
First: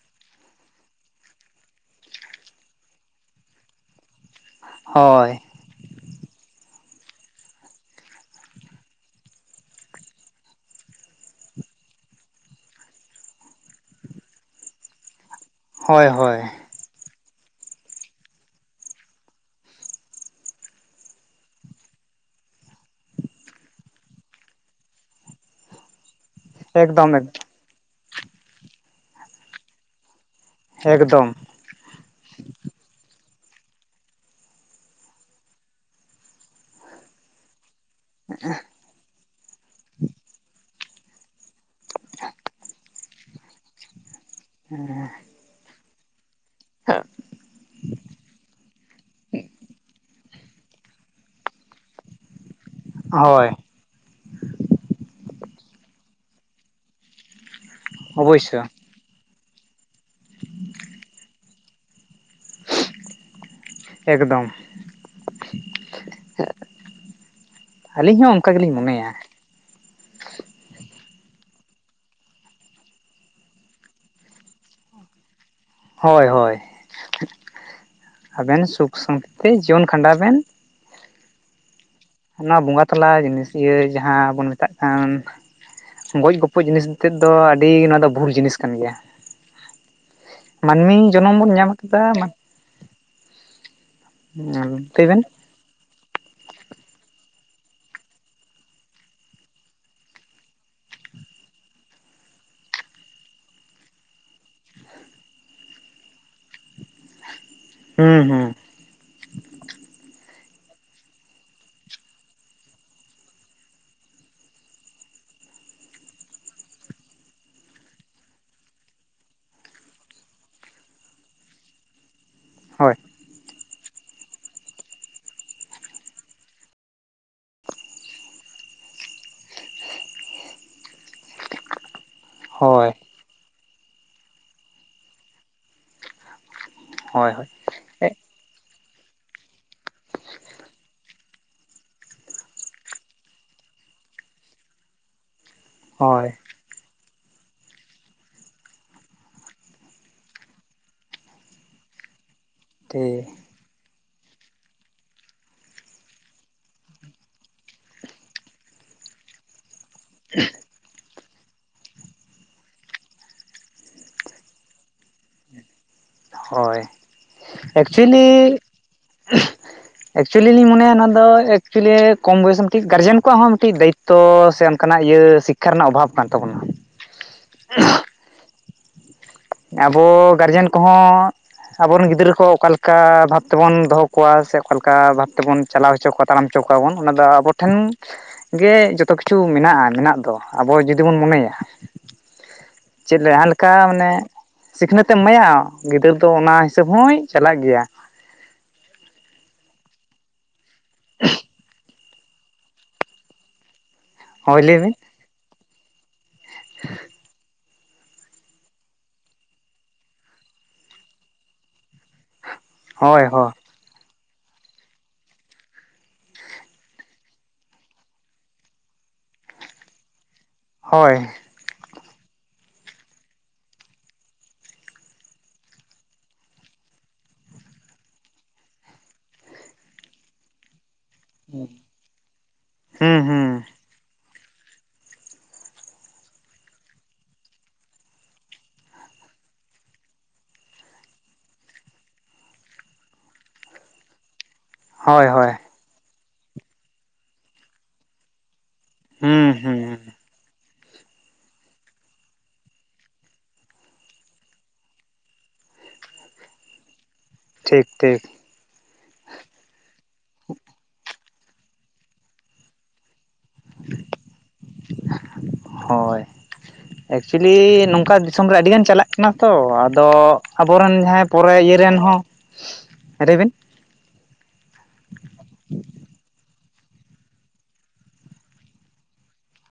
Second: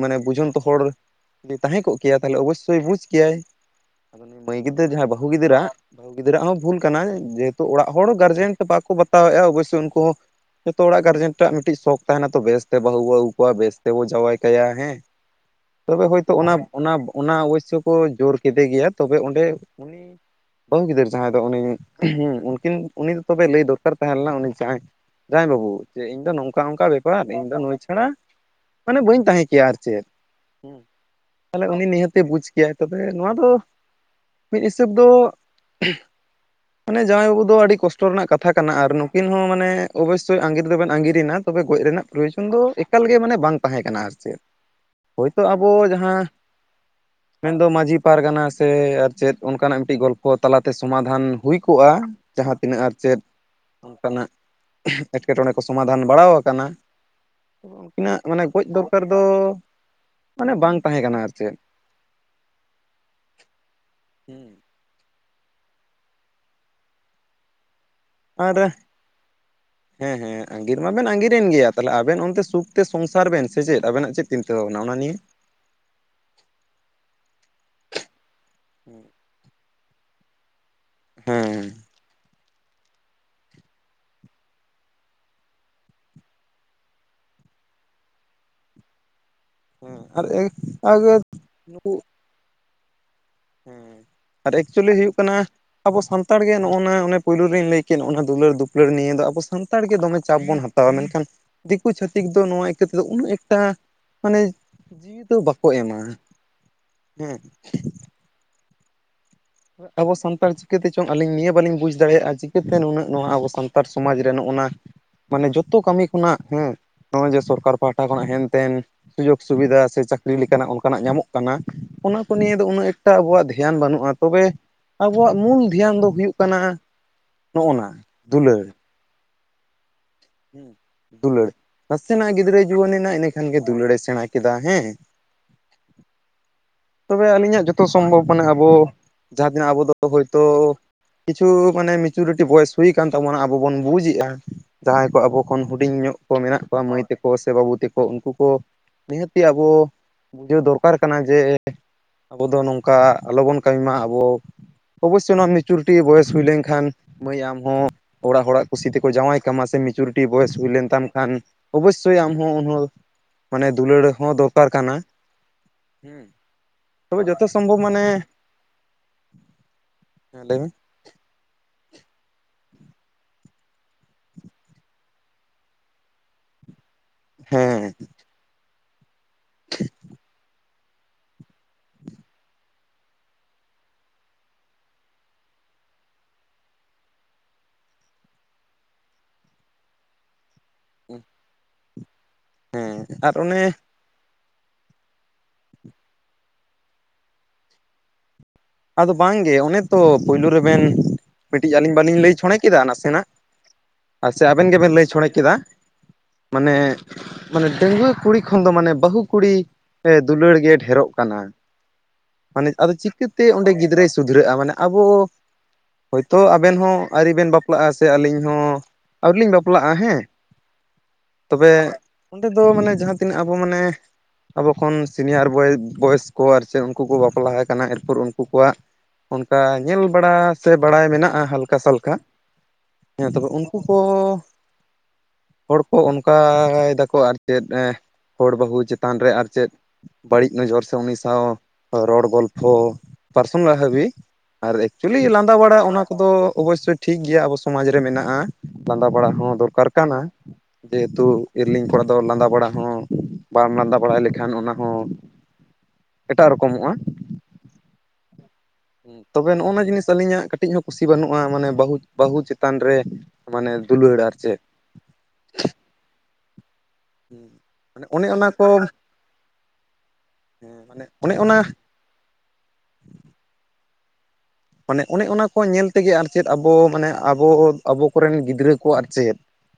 ᱢᱟᱱᱮ ᱵᱩᱡᱷᱩᱱ ᱛᱚ ᱦᱚᱲ, ᱡᱩᱫᱤ ᱛᱟᱦᱮᱸ ᱠᱚᱜ ᱠᱮᱭᱟ ᱛᱟᱦᱚᱞᱮ ᱚᱵᱚᱥᱚᱭ ᱵᱩᱡ ᱠᱮᱭᱟᱭ, ᱟᱫᱚ ᱱᱩᱭ ᱢᱟᱹᱭ ᱜᱤᱫᱟᱽᱹᱨᱟᱹ ᱡᱟᱦᱟᱸᱭ ᱵᱟᱹᱦᱩ ᱦᱳᱭ ᱜᱤᱫᱽᱨᱟᱜ ᱵᱟᱹᱦᱩ ᱜᱤᱫᱽᱟᱹᱨᱟᱜ ᱦᱚᱸ ᱵᱷᱩᱞ ᱠᱟᱱᱟ᱾ ᱡᱮᱦᱮᱛᱩ ᱚᱲᱟᱜ ᱦᱚᱲ ᱜᱟᱨᱡᱮᱱ ᱛᱮ ᱵᱟᱠᱚ ᱵᱟᱛᱟᱣᱮᱫᱼᱟ ᱚᱵᱚᱥᱚᱭ ᱩᱱᱠᱩ ᱦᱚᱸ ᱡᱚᱛᱚ ᱚᱲᱟᱜ ᱜᱟᱨᱡᱮᱱ ᱴᱟᱜ ᱢᱤᱫᱴᱤᱡ ᱥᱚᱠ ᱛᱟᱦᱮᱱᱟ ᱛᱚ ᱵᱮᱥᱛᱮ ᱵᱟᱹᱦᱩ ᱵᱚ ᱟᱹᱜᱩ ᱠᱚᱣᱟ ᱵᱮᱥ ᱛᱮᱵᱚ ᱡᱟᱸᱣᱟᱭ ᱠᱟᱭᱟ ᱦᱮᱸ᱾ <inaudible> ᱛᱚᱵᱮ ᱦᱚᱭᱛᱚ ᱦᱳᱭ ᱚᱱᱟ ᱚᱱᱟ ᱚᱵᱚᱥᱚᱭ ᱠᱚ ᱡᱨ ᱠᱮᱫᱮ ᱜᱮᱭᱟ, ᱛᱚᱵᱮ ᱚᱸᱰᱮ ᱩᱱᱤ ᱵᱟᱹᱦᱩ ᱜᱤᱫᱟᱽᱹᱨ ᱡᱟᱦᱟᱸᱭ ᱫᱚ ᱩᱱᱤ ᱦᱩ ᱩᱱᱠᱤᱱ ᱩᱱᱤ ᱫᱚ ᱛᱚᱵᱮ ᱞᱟᱹᱭ ᱫᱚᱨ ᱫᱚᱨᱠᱟᱨᱟ ᱛᱟᱦᱮᱸ ᱞᱮᱱᱟ ᱩᱱᱤ ᱡᱟᱦᱟᱸᱭ ᱡᱟᱶᱟᱭ ᱵᱟᱹᱵᱩ᱾ ᱡᱮ ᱤᱧ ᱫᱚ ᱱᱚᱝᱠᱟ ᱝᱠᱟ ᱮᱠᱫᱚᱢ ᱵᱮᱯᱟᱨ ᱤᱧ ᱫᱚ ᱱᱩᱭ ᱪᱷᱟᱲᱟ ᱢᱟᱱᱮ ᱵᱟᱹᱧ ᱛᱟᱦᱮᱸ ᱠᱮᱭᱟ ᱟᱨ ᱪᱮᱫ᱾ ᱮᱠᱫᱚᱢ ᱛᱟᱦᱚᱞᱮ ᱩᱱᱤ ᱱᱤᱦᱟᱹᱛᱮ ᱩᱱᱤ ᱵᱩᱡᱽ ᱠᱮᱭᱟ᱾ ᱛᱚᱵᱮ ᱱᱚᱣᱟ ᱫᱚ ᱢᱤᱫ ᱦᱤᱥᱟᱹᱵ ᱫᱚ ᱢᱟᱱᱮ ᱡᱟᱶᱟᱭ ᱵᱟᱹᱵᱩ ᱫᱚ ᱟᱹᱰᱤ ᱠᱚᱥᱴᱚ ᱨᱮᱱᱟᱜ ᱠᱟᱛᱷᱟ ᱠᱟᱱᱟ᱾ ᱟᱨ ᱱᱩᱠᱤᱱ ᱦᱚᱸ ᱢᱟᱱᱮ ᱚᱵᱚᱥᱚᱭ ᱟᱸᱜᱤᱨ ᱫᱚ ᱵᱮᱱ ᱟᱸᱜᱤᱨᱱᱟ ᱛᱚᱵᱮ ᱜᱚᱡ ᱨᱮᱱᱟᱜ ᱯᱨᱚᱭᱚᱡᱚᱱ ᱫᱚ ᱮ ᱮᱠᱟᱞ ᱜᱮ ᱢᱟᱱᱮ ᱵᱟᱝ ᱛᱟᱦᱮᱸ ᱠᱟᱱᱟ ᱟᱨ ᱪᱮᱫ, ᱦᱮᱸ, ᱱᱤᱛᱚᱜ ᱟᱵᱚ ᱡᱟᱦᱟᱸ ᱢᱮᱱᱫᱚ ᱢᱟᱺᱡᱷᱤ ᱯᱟᱨᱜᱟᱱᱟ ᱥᱮ ᱟᱨ ᱪᱮᱫ ᱚᱱᱠᱟᱱᱟᱜ ᱢᱤᱫᱴᱤᱡ ᱜᱚᱞ ᱯᱚ ᱛᱟᱞᱟᱛᱮ ᱥᱚᱢᱟᱫᱷᱟᱱ ᱦᱩᱭ ᱠᱚᱜᱼᱟ᱾ ᱡᱟᱦᱟᱸ ᱛᱤᱱᱟᱹᱜ ᱟᱨ ᱪᱮᱫ? ᱦᱳᱭ ᱚᱱᱠᱟᱱᱟᱜ. ᱮᱸᱴᱠᱮᱴᱚᱬᱮ ᱠᱚ ᱥᱚᱢᱟᱫᱷᱟᱱ ᱵᱟᱲᱟᱟᱣ ᱟᱠᱟᱱᱟ᱾ ᱩᱱᱠᱤᱱᱟᱜᱹ ᱢᱟᱱᱮ ᱜᱚᱡ ᱚᱵᱚᱥᱥᱳᱭ ᱫᱚᱨᱠᱟᱨ ᱫᱚ ᱢᱟᱱᱮ ᱵᱟᱝ ᱛᱟᱦᱮᱸ ᱠᱟᱱᱟ ᱟᱨ ᱪᱮᱫ᱾ ᱮᱜᱫᱚᱢ, ᱟᱹᱞᱤᱧ ᱦᱚᱸ ᱚᱱᱠᱟ ᱟᱨ ᱜᱮᱞᱤᱧ ᱢᱚᱱᱮᱭᱟ᱾ ᱦᱮᱸ ᱦᱮᱸ ᱟᱸᱜᱤᱨ ᱢᱟᱵᱮᱱ ᱟᱜᱤᱨᱮᱱ ᱜᱮᱭᱟ ᱛᱟᱦᱚᱞᱮ ᱟᱵᱮᱱ ᱚᱱᱛᱮ ᱥᱩᱠᱛᱮ ᱥᱚᱝᱥᱟᱨ ᱵᱮᱱ᱾ ᱥᱮ ᱪᱮᱫ ᱟᱵᱮᱱᱟᱜ ᱪᱮᱫ ᱪᱤᱱᱛᱟᱹ ᱵᱷᱟᱵᱱᱟ ᱚᱱᱟ ᱱᱤᱭᱮ, ᱦᱚᱭ, ᱦᱚᱭ, ᱟᱹᱵᱮᱱ ᱥᱩᱠ ᱥᱟ. ᱱᱛᱤ ᱛᱮ ᱡᱤᱭᱚᱱ ᱠᱷᱟᱸᱰᱟᱣ ᱵᱮᱱ, ᱦᱩᱸ, ᱚᱣᱟ ᱵᱚᱸᱜᱟ ᱛᱟᱞᱟ ᱡᱤᱱᱤᱥ ᱤᱭᱟᱹ ᱡᱟᱦᱟᱸ ᱵᱚᱱ ᱢᱮᱛᱟᱜ ᱠᱟᱱ, ᱜᱚᱡ ᱜᱚᱯᱚᱡ ᱡᱤᱱᱤᱥᱛᱮᱫ ᱫᱚ ᱟᱹᱰᱤ ᱱᱚᱣᱟ ᱫᱚ ᱵᱷᱩᱞ ᱡᱤᱱᱤᱥ ᱠᱟᱱ ᱜᱮᱭᱟ᱾ ᱦᱮᱸ ᱢᱟᱹᱱᱢᱤ ᱟᱨ ᱡᱚᱱᱚᱢ ᱵᱚᱱ ᱧᱟᱢ ᱱᱩᱠᱩ ᱠᱟᱫᱟ ᱦᱮᱸ ᱟᱨ ᱮᱠᱪᱩᱭᱮᱞᱤ ᱞᱟᱹᱭ ᱦᱩᱭᱩᱜ ᱵᱮᱱ ᱠᱟᱱᱟ ᱟᱵᱚ ᱥᱟᱱᱛᱟᱲ ᱜᱮ ᱱᱚᱜᱼᱚ ᱱᱟ ᱚᱱᱟ ᱯᱳᱭᱞᱳ ᱨᱤᱧ ᱞᱟᱹᱭ ᱠᱮᱫ ᱱᱚᱜᱚᱼᱱᱟ ᱫᱩᱞᱟᱹᱲ ᱫᱩᱯᱟᱹᱲ ᱱᱤᱭᱟᱹ ᱫᱚ ᱟᱵᱚ ᱥᱟᱱᱛᱟᱲ ᱜᱮ ᱫᱚᱢᱮ ᱪᱟᱯ ᱵᱚᱱ ᱦᱟᱛ ᱛᱟᱣᱟ᱾ ᱢᱮᱱᱠᱷᱟᱱ ᱫᱤᱠᱩ ᱪᱷᱟᱹᱛᱤᱠ ᱫᱚ ᱱᱚᱣᱟ ᱤᱠᱟᱹ ᱛᱮᱫᱚ ᱩᱱᱟᱹᱜ ᱮᱠᱴᱟ ᱢᱟᱱᱮ ᱡᱤᱣᱤ ᱫᱚ ᱵᱟᱠᱚ ᱮᱢᱟ᱾ ᱦᱮᱸ, ᱦᱩᱸ, ᱦᱩᱸ, ᱟᱵᱚ ᱥᱟᱱᱛᱟᱲ ᱪᱤᱠᱟᱹᱛᱮ ᱪᱚᱝ ᱟᱹᱞᱤᱧ ᱱᱤᱭᱟᱹ ᱵᱟᱹᱞᱤᱧ ᱵᱩᱡᱽ ᱫᱟᱲᱮᱭᱟᱜᱼᱟ ᱪᱤᱠᱟᱹᱛᱮ ᱱᱩᱱᱟᱹᱜ ᱱᱚᱣᱟ ᱟᱵᱚ ᱥᱟᱱᱛᱟᱲ ᱥᱚᱢᱟᱡᱽ ᱨᱮ ᱱᱚᱜᱼᱚ ᱱᱟ ᱢᱟᱱᱮ ᱡᱚᱛᱚ ᱠᱟᱹᱢᱤ ᱠᱷᱚᱱᱟᱜ ᱦᱮᱸ ᱱᱚᱜᱼᱚᱭ ᱡᱮ ᱥᱚᱨᱠᱟᱨ ᱯᱟᱦᱴᱟ ᱠᱷᱚᱱᱟᱜ ᱦᱮᱱᱛᱮᱱ ᱥᱩᱡᱚᱜᱽ ᱥᱩᱵᱤᱫᱷᱟ ᱥᱮ ᱪᱟᱹᱠᱨᱤ ᱞᱮᱠᱟᱱᱟᱜ ᱚᱱᱠᱟᱱᱟᱜ ᱧᱟᱢᱚᱜ ᱠᱟᱱᱟ᱾ ᱚᱱᱟ ᱠᱚ ᱱᱤᱭᱣ ᱫᱚ ᱩᱱᱟᱹ ᱦᱳᱭ ᱮᱠᱴᱟ ᱟᱵᱣᱟᱜ ᱫᱷᱭᱟᱱ ᱵᱟᱹᱱᱩᱜ- ᱟ᱾ ᱛᱚᱵᱮ ᱟᱵᱚᱣᱟᱜ ᱢᱩᱞ ᱫᱷᱮᱭᱟᱱ ᱫᱚ ᱦᱩᱭᱩᱜ ᱠᱟᱱᱟ ᱱᱚᱜᱼᱱᱟ ᱫᱩᱞᱟᱹᱲ᱾ ᱫᱩᱞᱟᱹᱲ, ᱱᱟᱥᱮᱱᱟᱜ ᱜᱤᱫᱽᱨᱟᱹᱭ ᱦᱳᱭ ᱡᱩᱣᱟᱹᱱ ᱮᱱᱟ ᱤᱱᱟᱹ ᱠᱷᱟᱱ ᱜᱮ ᱫᱩᱞᱟᱹᱲᱮ ᱥᱮᱸᱬᱟ ᱠᱮᱫᱟ᱾ ᱦᱮᱸ, ᱛᱚᱵᱮ ᱦᱳᱭ ᱦᱳᱭ ᱟᱹᱞᱤᱧᱟᱜ ᱡᱚᱛᱚ ᱮ ᱥᱚᱢᱵᱷᱚᱵᱽ ᱢᱟᱱᱮ ᱟᱵᱚ ᱡᱟᱦᱟ ᱛᱤᱱᱟᱹᱜ ᱟᱵᱚ ᱫᱚ ᱦᱚᱳᱭᱛᱳ ᱠᱤᱪᱷᱩ ᱢᱟᱱᱮ ᱢᱤᱪᱩᱨᱤᱴᱤ ᱵᱚᱭᱚᱥ ᱦᱩᱭ ᱠᱟᱱ ᱛᱟᱵᱚᱱᱟ ᱟᱵᱚ ᱵᱚᱱ ᱵᱩᱡ ᱮᱜᱼᱟ ᱡᱟᱸᱦᱟᱭ ᱠᱚ ᱟᱵᱚ ᱠᱷᱚᱱ ᱦᱩᱰᱤᱧ ᱧᱚᱜ ᱦᱳᱭ ᱠᱚ ᱢᱮᱱᱟᱜ ᱠᱚᱣᱟ ᱢᱟᱹᱭ ᱛᱟ ᱠᱚ ᱥᱮ ᱵᱟᱹᱵᱩ ᱛᱮᱠᱚ ᱩᱱᱠᱩ ᱠᱚ ᱱᱤᱦᱟᱹᱛᱤ ᱟᱵᱚ ᱵᱩᱡᱷᱟᱹᱣ ᱫᱚᱨᱠᱟᱨ ᱠᱟᱱᱟ ᱡᱮ ᱟᱵᱚ ᱫᱚ ᱱᱚᱝᱠᱟ ᱴᱷᱤᱠ ᱟᱞᱚᱵᱚᱱ ᱠᱟᱹᱢᱤ ᱢᱟ ᱟᱵᱚ ᱚᱵᱳᱥᱥᱚ ᱱᱚᱣᱟ ᱢᱤᱪᱩᱨᱤᱴᱤ ᱵᱚᱭᱮᱥ ᱦᱩᱭ ᱞᱮᱱᱠᱷᱟᱱ ᱢᱟᱹᱭ ᱟᱢᱦᱚᱸ ᱚᱲᱟᱜ ᱦᱚᱲᱟᱜ ᱠᱩᱥᱤ ᱛᱮᱠᱚ ᱡᱟᱶᱟᱭ ᱠᱟᱢᱟ ᱥᱮ ᱢᱮᱤᱪᱩᱨᱤᱴᱤ ᱵᱚᱭᱮᱥ ᱦᱩᱭ ᱞᱮᱱ ᱛᱟᱢ ᱠᱷᱟᱱ ᱚᱵᱳᱥᱥᱳᱭ ᱟᱢᱦᱚᱸ ᱩᱱᱦᱚᱸ ᱢᱟᱱᱮ ᱫᱩᱞᱟᱹᱲ ᱦᱚᱸ ᱫᱚᱨᱠᱟᱨ ᱠᱟᱱᱟ, ᱦᱩᱸ᱾ ᱦᱳᱭ᱾ ᱮᱠᱪᱩᱭᱮᱞᱤ, ᱮᱠᱪᱩᱭᱮᱞᱤ ᱞᱟᱹᱭ ᱢᱮ ᱞᱤᱧ ᱢᱚᱱᱮᱭᱟ ᱱᱚᱣᱟ ᱫᱚ <inaudible> ᱮᱠᱪᱩᱭᱮᱞᱤ ᱠᱚᱢ ᱵᱚᱭᱮᱥ <unintelligible> ᱜᱟᱨᱡᱮᱱ ᱠᱚᱣᱟᱜ ᱦᱚᱸ ᱢᱤᱫᱴᱤᱡ ᱫᱟᱭᱤᱛᱛᱚ ᱥᱮ ᱚᱱᱠᱟᱱᱟᱜ ᱤᱭᱟᱹ ᱥᱤᱠᱠᱷᱟ ᱨᱮᱱᱟᱜ ᱚᱵᱷᱟᱵ ᱠᱟᱱ ᱛᱟᱵᱚᱱᱟ᱾ ᱦᱮᱸ᱾ ᱟᱵᱚ ᱜᱟᱨᱡᱮᱱ ᱠᱚᱦᱚᱸ ᱟᱵᱚᱨᱮᱱ ᱜᱤᱫᱽᱨᱟᱹ ᱠᱚ ᱚᱠᱟ ᱞᱮᱠᱟ ᱵᱷᱟᱵ ᱛᱮᱵᱚᱱ ᱫᱚᱦᱚ ᱠᱚᱣᱟ ᱥᱮ ᱚᱠᱟᱞᱮᱠᱟ ᱵᱷᱟᱵ ᱛᱮᱵᱚᱱ ᱪᱟᱞᱟᱣ ᱦᱚᱪᱚ ᱠᱚᱣᱟ ᱛᱟᱲᱟᱢ ᱦᱚᱪᱚ ᱠᱚᱣᱟ ᱵᱚᱱ ᱚᱱᱟ ᱫᱚ ᱟᱵᱚ ᱴᱷᱮᱱ ᱜᱮ ᱡᱚᱛᱚ ᱠᱤᱪᱷᱩ ᱢᱮᱱᱟᱜᱼᱟ ᱢᱮᱱᱟᱜ ᱫᱚ᱾ ᱟᱵᱚ ᱡᱩᱫᱤ ᱵᱚᱱ ᱢᱚᱱᱮᱭᱟ, ᱦᱮᱸ ᱪᱮᱫ ᱟᱨ ᱡᱟᱸᱦᱟ ᱚᱱᱮ ᱞᱮᱠᱟ ᱢᱟᱱᱮ ᱥᱤᱠᱷᱱᱟᱹᱛ ᱮᱢ ᱮᱢᱟᱭᱟ ᱜᱤᱫᱟᱹᱨ ᱫᱚ ᱚᱱᱟ ᱦᱤᱥᱟᱹᱵᱽ ᱦᱚᱸᱭ ᱪᱟᱞᱟᱜ ᱜᱮᱭᱟ᱾ ᱟᱫᱚ ᱵᱟᱝᱜᱮ ᱚᱱᱮ ᱛᱚ ᱯᱩᱭᱞᱩ ᱨᱮᱵᱮᱱ ᱠᱟᱹᱴᱤᱡ ᱟᱞᱤᱧ ᱵᱟᱞᱤᱧ ᱞᱟᱹᱭ ᱪᱷᱚᱸᱲᱮ ᱠᱮᱫᱟ ᱱᱟᱥᱮᱱᱟᱜ? ᱟᱨ ᱥᱮ ᱦᱳᱭ ᱟᱵᱮᱱ ᱵᱤᱱ ᱜᱮᱵᱮᱱ ᱞᱟᱹᱭ ᱪᱷᱚᱸᱲᱮ ᱠᱮᱫᱟ ᱢᱟᱱᱮ ᱢᱟᱱᱮ ᱰᱟᱹᱝᱜᱩᱣᱟᱹ ᱠᱩᱲᱤ ᱠᱷᱚᱱ ᱫᱚ ᱢᱟᱱᱮ ᱵᱟᱹᱦᱩ ᱠᱩᱲᱤ ᱮᱸ ᱫᱩᱞᱟᱹᱲ ᱜᱮ ᱰᱷᱮᱨᱚᱜ ᱠᱟᱱᱟ᱾ ᱢᱟᱱᱮ ᱟᱫᱚ ᱦᱳᱭ ᱪᱤᱠᱟᱹᱛᱮ ᱦᱳᱭ ᱚᱸᱰᱮ ᱜᱤᱫᱽᱨᱟᱹᱭ ᱥᱩᱫᱷᱨᱟᱹᱜᱼᱟ ᱢᱟᱱᱮ ᱟᱵᱚ ᱦᱳᱭᱛᱳ ᱟᱵᱮᱱ ᱦᱚᱸ ᱟᱹᱣᱨᱤ ᱵᱮᱱ ᱵᱟᱯᱞᱟᱜᱼᱟ ᱥᱮ ᱟᱹᱞᱤᱧ ᱦᱚᱸ ᱟᱹᱣᱨᱤᱞᱤᱧ ᱵᱟᱯᱞᱟᱜᱼᱟ ᱦᱮᱸ, ᱦᱳᱭ᱾ ᱛᱚᱵᱮ ᱚᱸᱰᱮ ᱫᱚ ᱢᱟᱱᱮ ᱡᱟᱸᱦᱟ ᱛᱤᱱᱟᱹᱜ ᱟᱵᱚ ᱢᱟᱱᱮ ᱟᱵᱚ ᱠᱷᱚᱱ ᱥᱤᱱᱤᱭᱟᱨ ᱵᱚᱭᱮ ᱵᱟᱭᱮᱥ ᱠᱚ ᱟᱨ ᱪᱮᱜ ᱩᱱᱠᱩ ᱠᱚ ᱵᱟᱯᱞᱟ ᱦᱟᱠᱟᱱᱟ ᱮᱨᱯᱚᱨ ᱩᱱ ᱠᱩ ᱠᱚᱣᱟᱜ ᱚᱱᱠᱟ ᱧᱮᱞ ᱵᱟᱲᱟ ᱥᱮ ᱵᱟᱲᱟᱭ ᱢᱮᱱᱟᱜᱼᱟ ᱦᱟᱞᱠᱟ ᱥᱟᱞᱠᱟ, ᱦᱩᱸ ᱦᱮᱸ ᱛᱚᱵᱮ ᱦᱩᱸ ᱩᱱᱠᱩ ᱠᱚ ᱦᱚᱲ ᱠᱚ ᱚᱱᱠᱟᱭ ᱫᱟᱠᱚ ᱟᱨ ᱪᱮᱫ, ᱦᱚᱲ ᱵᱟᱹᱦᱩ ᱪᱮᱛᱟᱱ ᱨᱮ ᱟᱨ ᱪᱮᱫ, ᱵᱟᱹᱲᱤᱡ ᱱᱚᱡᱚᱨ ᱥᱮ ᱩᱱᱤ ᱥᱟᱶ ᱨᱚᱲ ᱜᱚᱞᱯᱷᱚ ᱯᱟᱨᱥᱳᱱᱟᱞ ᱦᱟᱹᱵᱤᱡ, ᱟᱨ ᱦᱳᱭ ᱮᱠᱪᱩᱭᱮᱞᱤ ᱦᱳᱭ ᱞᱟᱸᱫᱟ ᱵᱟᱲᱟᱜ ᱚᱱᱟ ᱠᱚᱫᱚ ᱚᱵᱚᱥᱥᱳᱭ ᱴᱷᱤᱠ ᱜᱮᱭᱟ ᱟᱵᱚ ᱥᱚᱢᱟᱡᱽ ᱨᱮ ᱢᱮᱱᱟᱜᱼᱟ, ᱞᱟᱸᱫᱟ ᱵᱟᱲᱟ ᱦᱩᱸ ᱦᱚᱸ ᱫᱚᱨᱠᱟᱨ ᱦᱩᱸ ᱠᱟᱱᱟ᱾ ᱡᱮᱦᱮᱛᱩ ᱤᱨᱤᱞᱤᱧ ᱠᱚᱲᱟ ᱫᱚ ᱞᱟᱸᱫᱟ ᱵᱟᱲᱟ ᱦᱚᱸ ᱵᱟᱢ ᱞᱟᱸᱫᱟ ᱵᱟᱲᱟᱭ ᱞᱮᱠᱷᱟᱱ ᱚᱱᱟ ᱦᱚᱸ ᱮᱴᱟᱜ ᱨᱚᱠᱚᱢᱚᱜᱼᱟ᱾ ᱴᱷᱤᱠ ᱴᱷᱤᱠ᱾ ᱛᱚᱵᱮ ᱱᱚᱜᱼᱱᱟ ᱡᱤᱱᱤᱥ ᱟᱹᱞᱤᱧᱟᱜ ᱠᱟᱹᱴᱤᱡ ᱦᱚᱸ ᱠᱩᱥᱤ ᱵᱟᱹᱱᱩᱜᱼᱟ ᱢᱟᱱᱮ ᱵᱟᱹᱦᱩ ᱵᱟᱹᱦᱩ ᱪᱮᱛᱟᱱ ᱨᱮ ᱢᱟᱱᱮ ᱫᱩᱞᱟᱹᱲ ᱟᱨ ᱪᱮᱫ᱾ ᱦᱳᱭ᱾ ᱮᱠᱪᱩᱭᱮᱞᱤ ᱢᱟᱱᱮ ᱱᱚᱝᱠᱟ ᱚᱱᱮ ᱫᱤᱥᱚᱢ ᱚᱱᱟ ᱨᱮ ᱠᱚ ᱟᱹᱰᱤ ᱜᱟᱱ ᱪᱟᱞᱟᱜ ᱠᱟᱱᱟ ᱛᱚ ᱟᱫᱚ ᱟᱵᱚᱨᱮᱱ ᱢᱟᱱᱮ ᱡᱟᱸᱦᱟᱭ ᱚᱱᱮ ᱯᱚᱨᱮ ᱚᱱᱟ ᱤᱭᱟᱹ ᱨᱮᱱ ᱦᱚᱸ ᱨᱟᱹᱭ ᱵᱤᱱ᱾ ᱢᱟᱱᱮ ᱚᱱᱮ ᱚᱱᱟ ᱠᱚ ᱧᱮᱞ ᱛᱮᱜᱮ ᱟᱨ ᱪᱮᱫ ᱟᱵᱚ ᱢᱟᱱᱮ ᱟᱵᱚ ᱟᱵᱚ ᱠᱚᱨᱮᱱ ᱜᱤᱫᱽᱨᱟᱹ ᱠᱚ ᱟᱨ ᱪᱮᱫ,